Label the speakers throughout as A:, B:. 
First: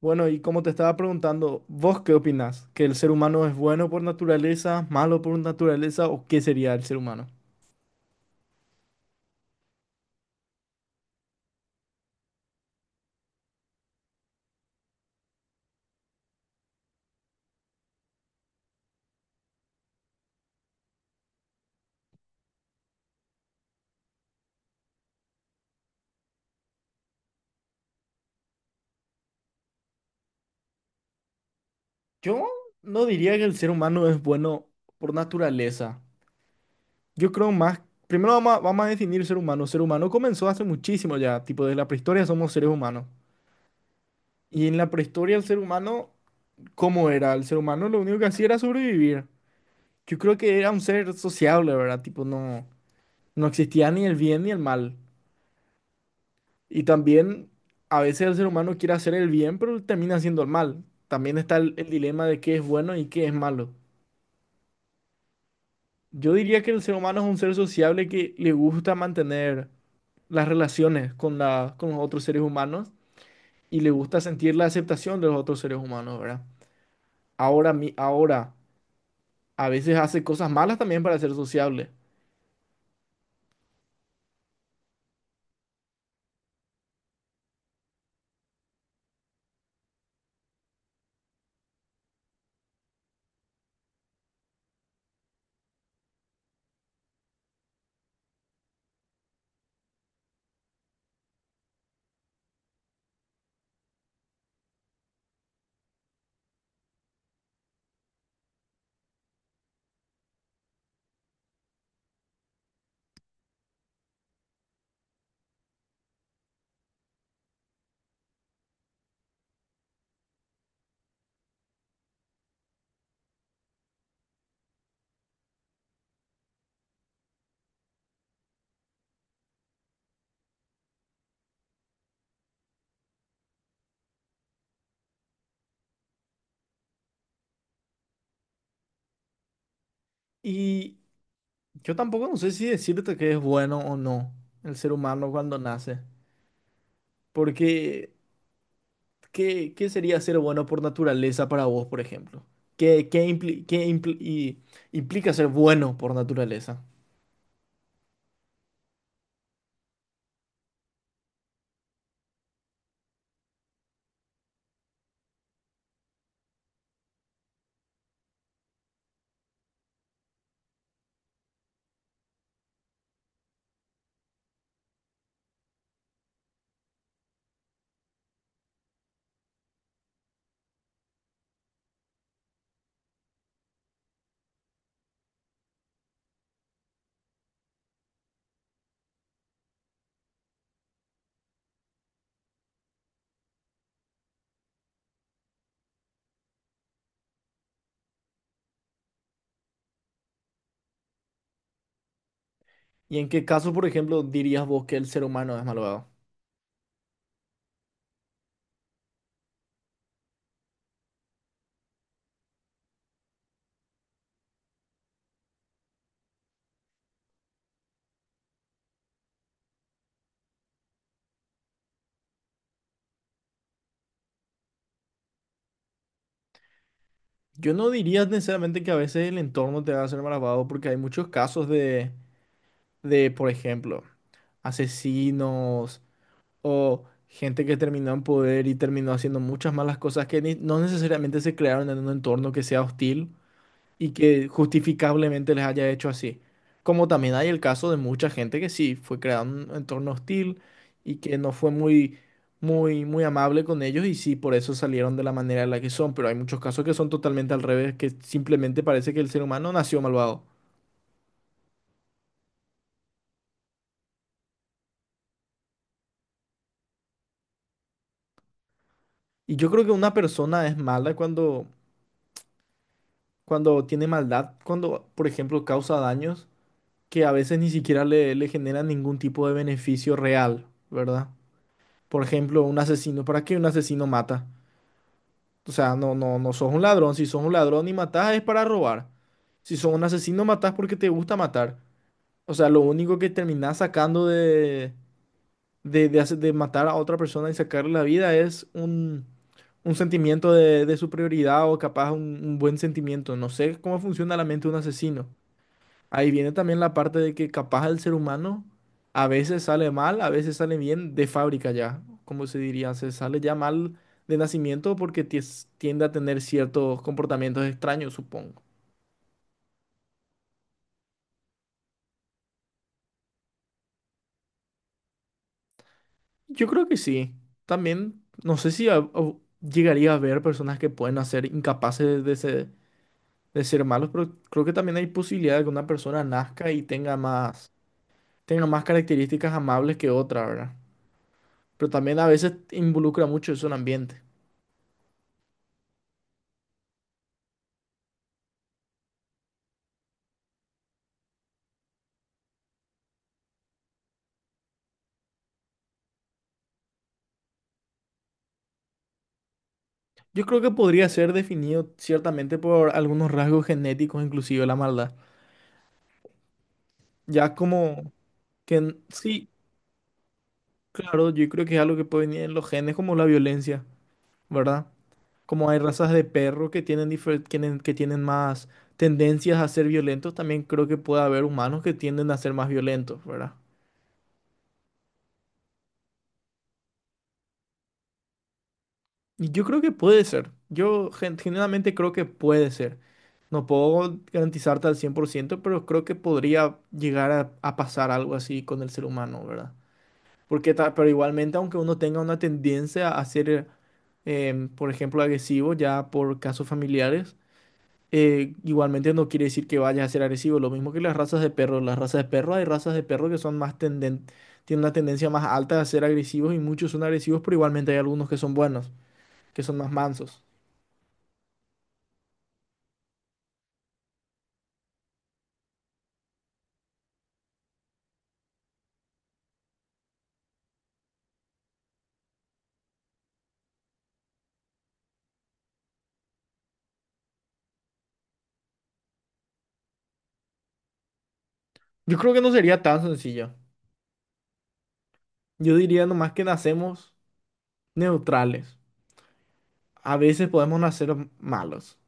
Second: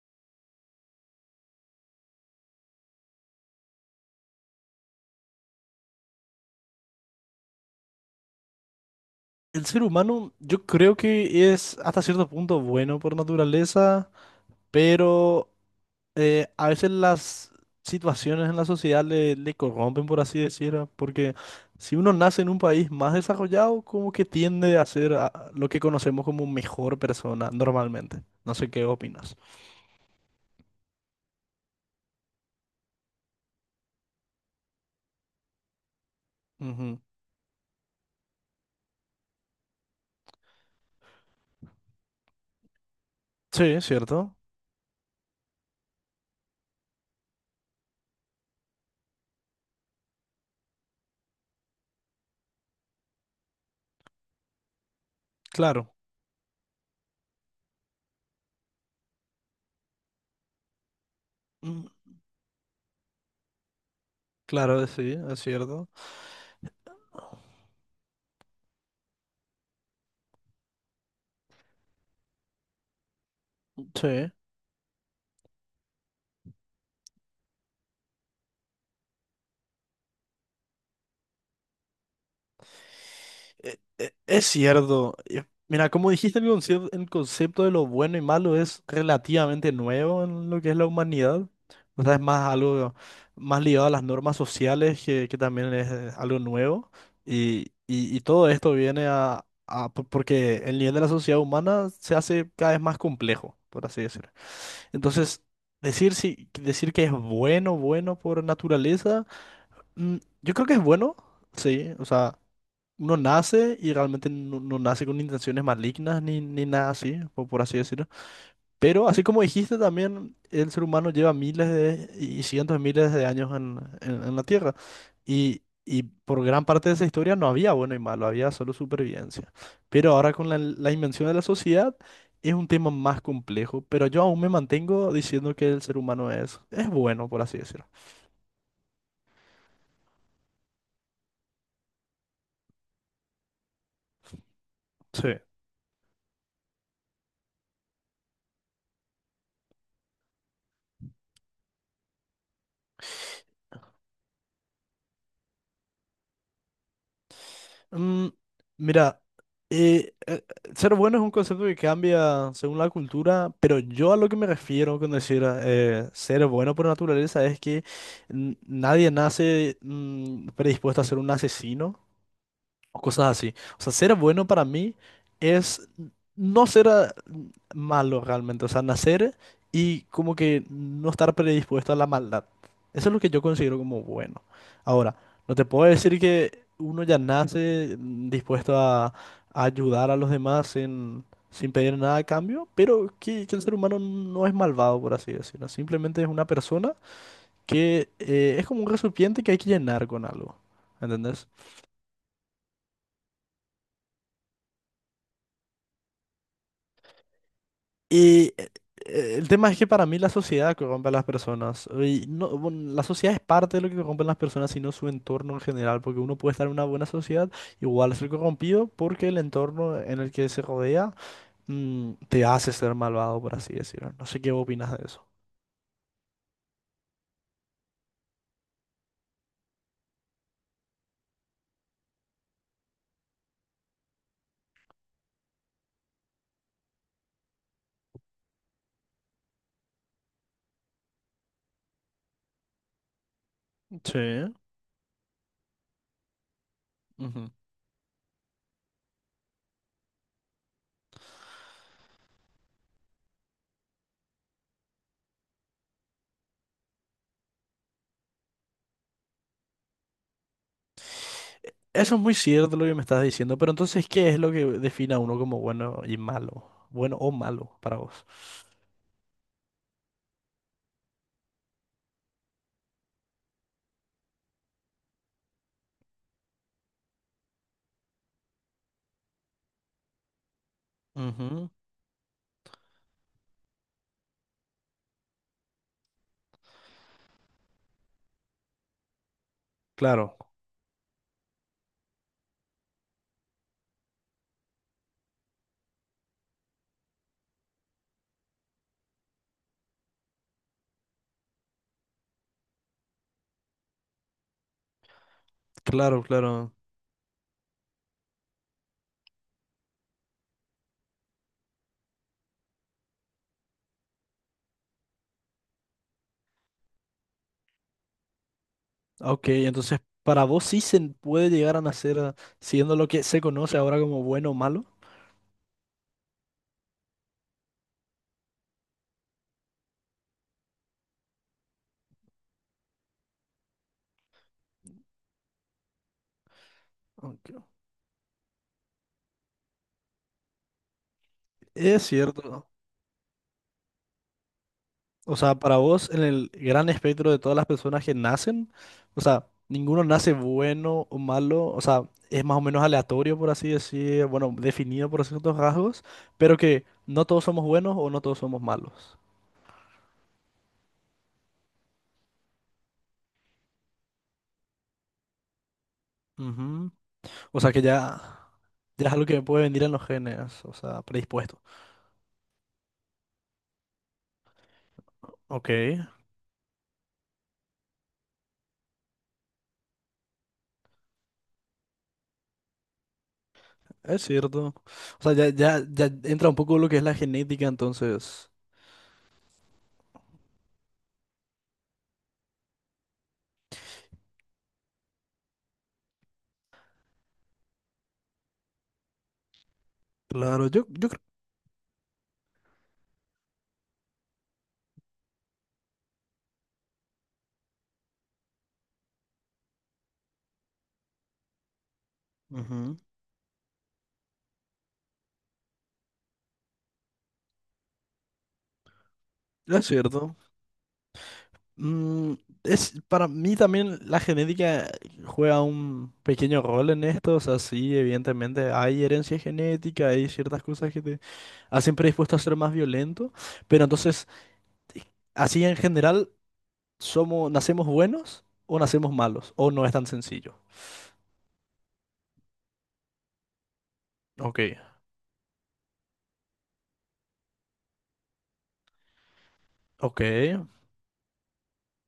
A: Bueno, y como te estaba preguntando, ¿vos qué opinás? ¿Que el ser humano es bueno por naturaleza, malo por naturaleza o qué sería el ser humano?
B: El ser humano, yo creo que es hasta cierto punto bueno por naturaleza, pero a veces las situaciones en la sociedad le corrompen, por así decirlo, porque si uno nace en un país más desarrollado, como que tiende a ser lo que conocemos como mejor persona normalmente. No sé qué opinas.
A: Yo no diría que el ser humano es bueno por naturaleza.
B: Ujú.
A: Yo creo más, primero vamos a definir ser humano. Ser humano comenzó hace muchísimo ya, tipo desde la prehistoria somos seres humanos.
B: Sí, es cierto.
A: Y en la prehistoria el ser humano, ¿cómo era? El ser humano lo único que hacía era sobrevivir. Yo creo que era un ser sociable, ¿verdad? Tipo, no, no existía ni el bien ni el mal.
B: Claro.
A: Y también a veces el ser humano quiere hacer el bien, pero termina haciendo el mal. También está el,
B: Mm,
A: el dilema de qué es bueno y qué es malo.
B: claro, sí, es cierto.
A: Yo diría que el ser humano es un ser sociable que le gusta mantener las relaciones con, la, con los otros seres humanos y le gusta
B: Sí.
A: sentir la aceptación de los otros seres humanos, ¿verdad? Ahora, mi, ahora, a veces hace cosas malas también para ser sociable.
B: Es cierto. Mira, como dijiste, el concepto de lo bueno y malo es relativamente nuevo en lo que es la humanidad. O sea, es más algo más ligado a las normas sociales, que también es algo nuevo. Y, y todo esto viene porque el nivel de la sociedad humana se hace cada vez más complejo, por así decirlo. Entonces, decir, si, decir que es bueno, bueno por naturaleza, mm, yo creo que es bueno, sí. O sea uno nace y realmente no, no nace con intenciones malignas ni, ni nada así, por así decirlo. Pero así como dijiste también, el ser humano lleva miles de, y cientos de miles de años en, en la Tierra. Y por gran parte de esa historia no había bueno y malo, había solo supervivencia. Pero ahora con la, la invención de la sociedad es un tema más complejo, pero yo aún me mantengo diciendo que el ser humano es bueno, por así decirlo.
A: Y yo tampoco no sé si decirte que es bueno o no el ser humano
B: Sí.
A: cuando nace, porque... ¿Qué, qué sería ser bueno por naturaleza para vos, por ejemplo? ¿Qué, qué implica ser bueno por naturaleza?
B: Mm, mira, eh, eh, ser bueno es un concepto que cambia según la cultura, pero yo a lo que me refiero con decir ser bueno por naturaleza es que nadie nace predispuesto a ser un asesino o cosas así. O sea, ser bueno para mí es no ser malo realmente, o sea, nacer y como que no estar predispuesto a la maldad. Eso es lo que yo considero como bueno. Ahora, no te puedo decir que uno ya nace dispuesto a ayudar a los demás sin, sin pedir nada a cambio, pero que el ser humano no es malvado, por así decirlo. Simplemente es una persona que es como un recipiente que hay que llenar con algo. ¿Entendés?
A: ¿Y en qué caso, por ejemplo, dirías vos que el ser humano es malvado?
B: Y el tema es que para mí la sociedad corrompe a las personas. Y no, bueno, la sociedad es parte de lo que corrompen las personas, sino su entorno en general. Porque uno puede estar en una buena sociedad, igual ser corrompido, porque el entorno en el que se rodea te hace ser malvado, por así decirlo. No sé qué opinas de eso.
A: Yo no diría necesariamente que a veces el entorno te va a ser malvado, porque hay muchos casos de, por ejemplo, asesinos o gente que terminó en poder y terminó haciendo muchas malas cosas que no necesariamente se crearon en un entorno que sea hostil y
B: Sí.
A: que justificablemente les haya hecho así. Como también hay
B: Ujú.
A: el caso de mucha gente que sí, fue creado en un entorno hostil y que no fue muy, muy, muy amable con ellos y sí, por eso salieron de la manera en la que son, pero hay muchos casos que son totalmente al revés, que simplemente parece que el ser humano nació malvado.
B: Eso es muy cierto lo que me estás diciendo, pero entonces, ¿qué es lo que define a uno como bueno y malo? Bueno o malo para vos.
A: Y yo creo que una persona es mala cuando tiene maldad, cuando, por ejemplo, causa daños que a veces ni siquiera le generan ningún tipo de beneficio real, ¿verdad?
B: Ujú.
A: Por ejemplo, un asesino, ¿para qué un asesino mata? O sea, no, no, no sos un ladrón. Si sos un ladrón y matás es para robar. Si sos un
B: Claro,
A: asesino, matás porque te gusta matar. O sea, lo único que terminás sacando de de matar a otra persona y sacarle la vida es un sentimiento de superioridad o capaz un buen sentimiento. No sé cómo funciona la mente de un asesino.
B: claro,
A: Ahí viene
B: claro.
A: también la parte de que capaz el ser humano a veces sale mal, a veces sale bien de fábrica ya, como se diría, se sale ya mal de nacimiento porque tiende a tener ciertos comportamientos extraños, supongo.
B: Ok, entonces para vos sí se puede llegar a nacer siendo lo que se conoce ahora como bueno o malo.
A: Yo creo que sí. También, no sé si llegaría a haber personas que pueden nacer incapaces de ser malos, pero creo que también hay posibilidad de que una persona nazca y
B: Ok.
A: tenga más características amables que otra, ¿verdad? Pero
B: Es
A: también a veces
B: cierto.
A: involucra mucho eso en ambiente.
B: O sea, para vos, en el gran espectro de todas las personas que nacen, o sea, ninguno nace bueno o malo, o sea, es más o menos aleatorio, por así decir, bueno, definido por ciertos rasgos, pero que no todos somos buenos o no todos somos malos.
A: Yo creo que podría ser definido ciertamente por algunos rasgos genéticos, inclusive la maldad.
B: Ujú.
A: Ya
B: O sea, que
A: como
B: ya,
A: que
B: ya es algo que
A: sí,
B: puede venir en los genes, o sea,
A: claro, yo
B: predispuesto.
A: creo que es algo que puede venir en los genes, como la violencia, ¿verdad?
B: Ok.
A: Como hay razas de perro que tienen, que tienen más tendencias a ser violentos, también creo que puede haber humanos que tienden a ser más violentos, ¿verdad?
B: Es cierto. O sea, ya, ya, ya entra un poco lo que es la genética, entonces.
A: Y yo creo que puede ser. Yo genuinamente creo que puede ser. No puedo garantizarte al 100%, pero creo que podría llegar a pasar algo así con el ser humano, ¿verdad?
B: Claro,
A: Porque
B: yo,
A: pero
B: yo creo.
A: igualmente, aunque uno tenga una tendencia a ser, por ejemplo, agresivo ya por casos familiares, igualmente no quiere decir que vaya a ser agresivo. Lo mismo que las razas de perros. Las razas de perros, hay razas
B: Ujú.
A: de perros que son más tenden, tienen una tendencia más alta a ser agresivos y muchos son agresivos, pero igualmente hay algunos que son buenos, que son
B: Es
A: más
B: cierto.
A: mansos.
B: Mm, es, para mí también la genética juega un pequeño rol en esto. O sea, sí, evidentemente hay herencia genética, hay ciertas cosas que te hacen predispuesto a ser más violento. Pero entonces, así en general. ¿Somos, nacemos buenos o nacemos malos? ¿O no es tan sencillo?
A: Yo creo que no sería tan sencillo.
B: Ok,
A: Yo diría nomás que nacemos neutrales. A
B: ok,
A: veces podemos nacer malos.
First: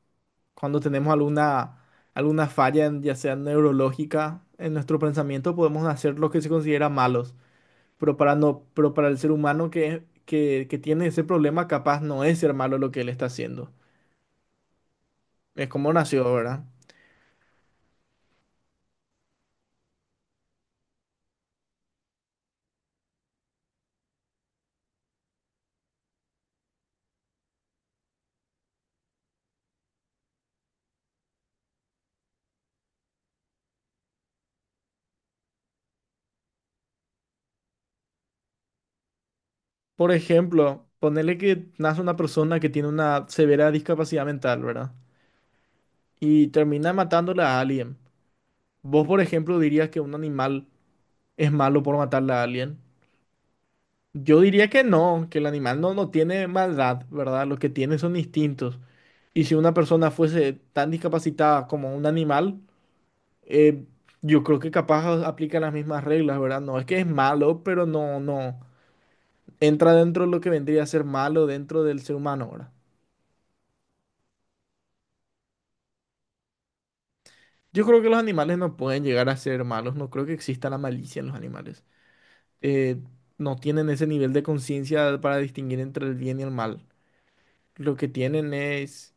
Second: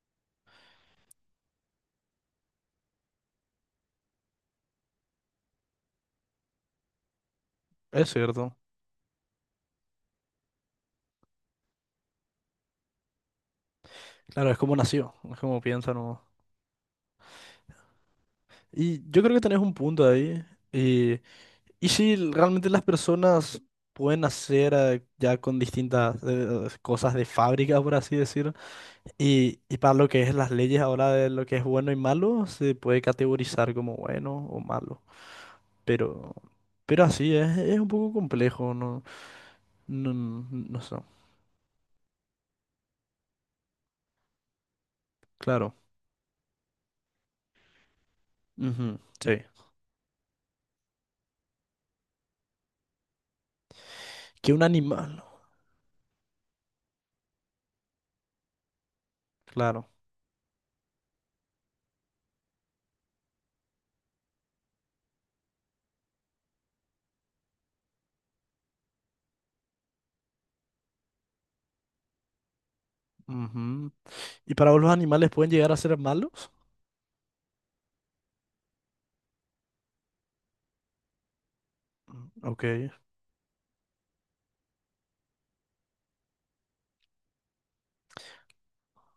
A: Cuando tenemos alguna, alguna falla, ya sea neurológica, en nuestro pensamiento, podemos hacer lo que se considera malos.
B: es
A: Pero para,
B: cierto.
A: no, pero para el ser humano que tiene ese problema, capaz no es ser malo lo que él está haciendo.
B: Claro, es como nació, es como
A: Es como
B: piensa, ¿no?
A: nació, ¿verdad?
B: Y yo creo que tenés un punto ahí. Y, y si realmente las personas pueden nacer ya con distintas cosas de fábrica, por así decir. Y para lo que es las leyes ahora de lo que es bueno y malo, se puede categorizar como bueno o malo. Pero, pero así es un poco complejo, ¿no?
A: Por
B: No, no, no
A: ejemplo,
B: sé.
A: ponerle que nace una persona que tiene una severa discapacidad mental, ¿verdad?
B: Claro.
A: Y termina matándola a alguien.
B: Ujú,
A: ¿Vos, por
B: sí.
A: ejemplo, dirías que un animal es malo por matarla a alguien? Yo
B: Que un
A: diría que
B: animal.
A: no, que el animal no, no tiene maldad, ¿verdad? Lo que tiene son instintos. Y si una
B: Claro.
A: persona fuese tan discapacitada como un animal, eh, yo creo que capaz aplica las mismas reglas, ¿verdad? No es que es malo, pero no, no entra dentro de lo que vendría a ser malo dentro del ser humano, ¿verdad?
B: Ujú. ¿Y para vos los animales pueden llegar a ser malos?
A: Yo creo que los animales no pueden llegar a ser malos, no creo que exista la malicia en los animales.
B: Mm, ok.
A: Eh, no tienen ese nivel de conciencia para distinguir entre el bien y el mal. Lo que tienen es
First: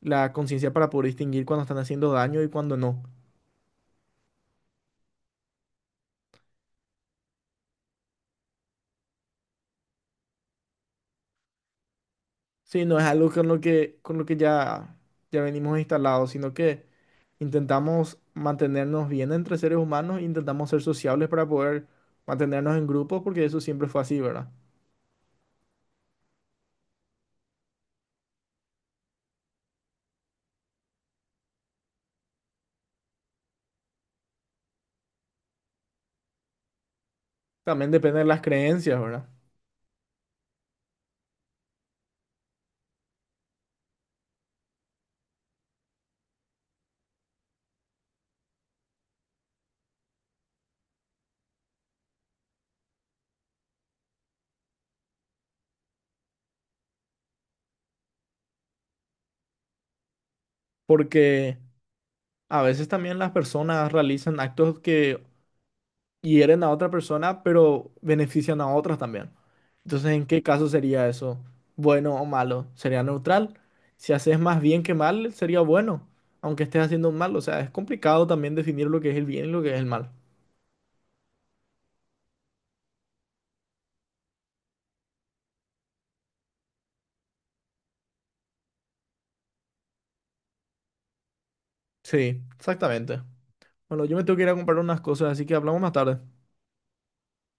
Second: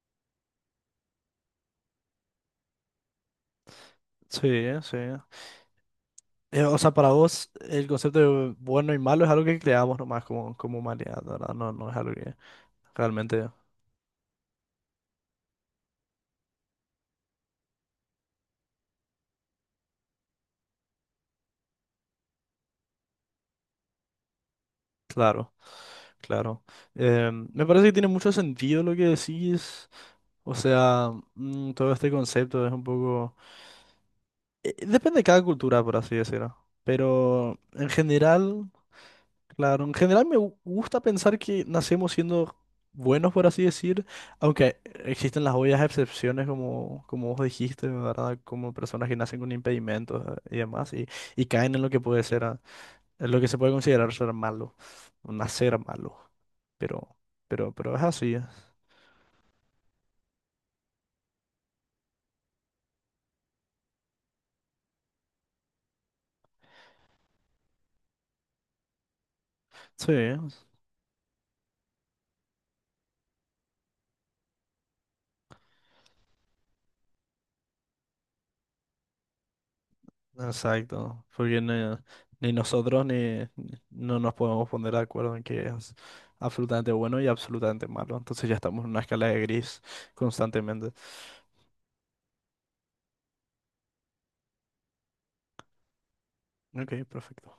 A: la conciencia para poder distinguir cuando están haciendo daño y cuando no.
B: Sí, sí. O sea, para vos el concepto de bueno y malo es algo que creamos nomás como, como humanidad, ¿verdad? No, no es algo que
A: Sí, no es algo
B: realmente...
A: con lo que ya, ya venimos instalados, sino que intentamos mantenernos bien entre seres humanos, intentamos ser sociables para poder mantenernos en grupos, porque eso siempre fue así, ¿verdad?
B: Claro, claro. Me parece que tiene mucho sentido lo que decís. O sea, todo este concepto es un poco... depende de cada cultura, por así decirlo. Pero en
A: También depende de las
B: general...
A: creencias, ¿verdad?
B: Claro, en general gusta pensar que nacemos siendo buenos, por así decir, aunque existen las obvias excepciones, como, como vos dijiste, ¿verdad? Como personas que nacen con impedimentos y demás, y caen en lo que puede ser, en lo que se puede considerar ser malo, o nacer malo, pero, pero es así,
A: Porque a veces también las personas realizan actos que hieren a otra persona, pero benefician a otras también.
B: sí.
A: Entonces, ¿en qué caso sería eso? ¿Bueno o malo? Sería neutral. Si haces más bien que mal, sería bueno, aunque estés haciendo un mal. O sea, es complicado también definir lo que es el bien y lo que es el mal.
B: Exacto, porque ni, ni nosotros ni no nos podemos poner de acuerdo en que es absolutamente bueno y absolutamente malo. Entonces ya estamos en una escala de gris constantemente.
A: Sí, exactamente. Bueno, yo me tengo que ir a comprar unas cosas, así que hablamos más tarde.
B: Ok, perfecto.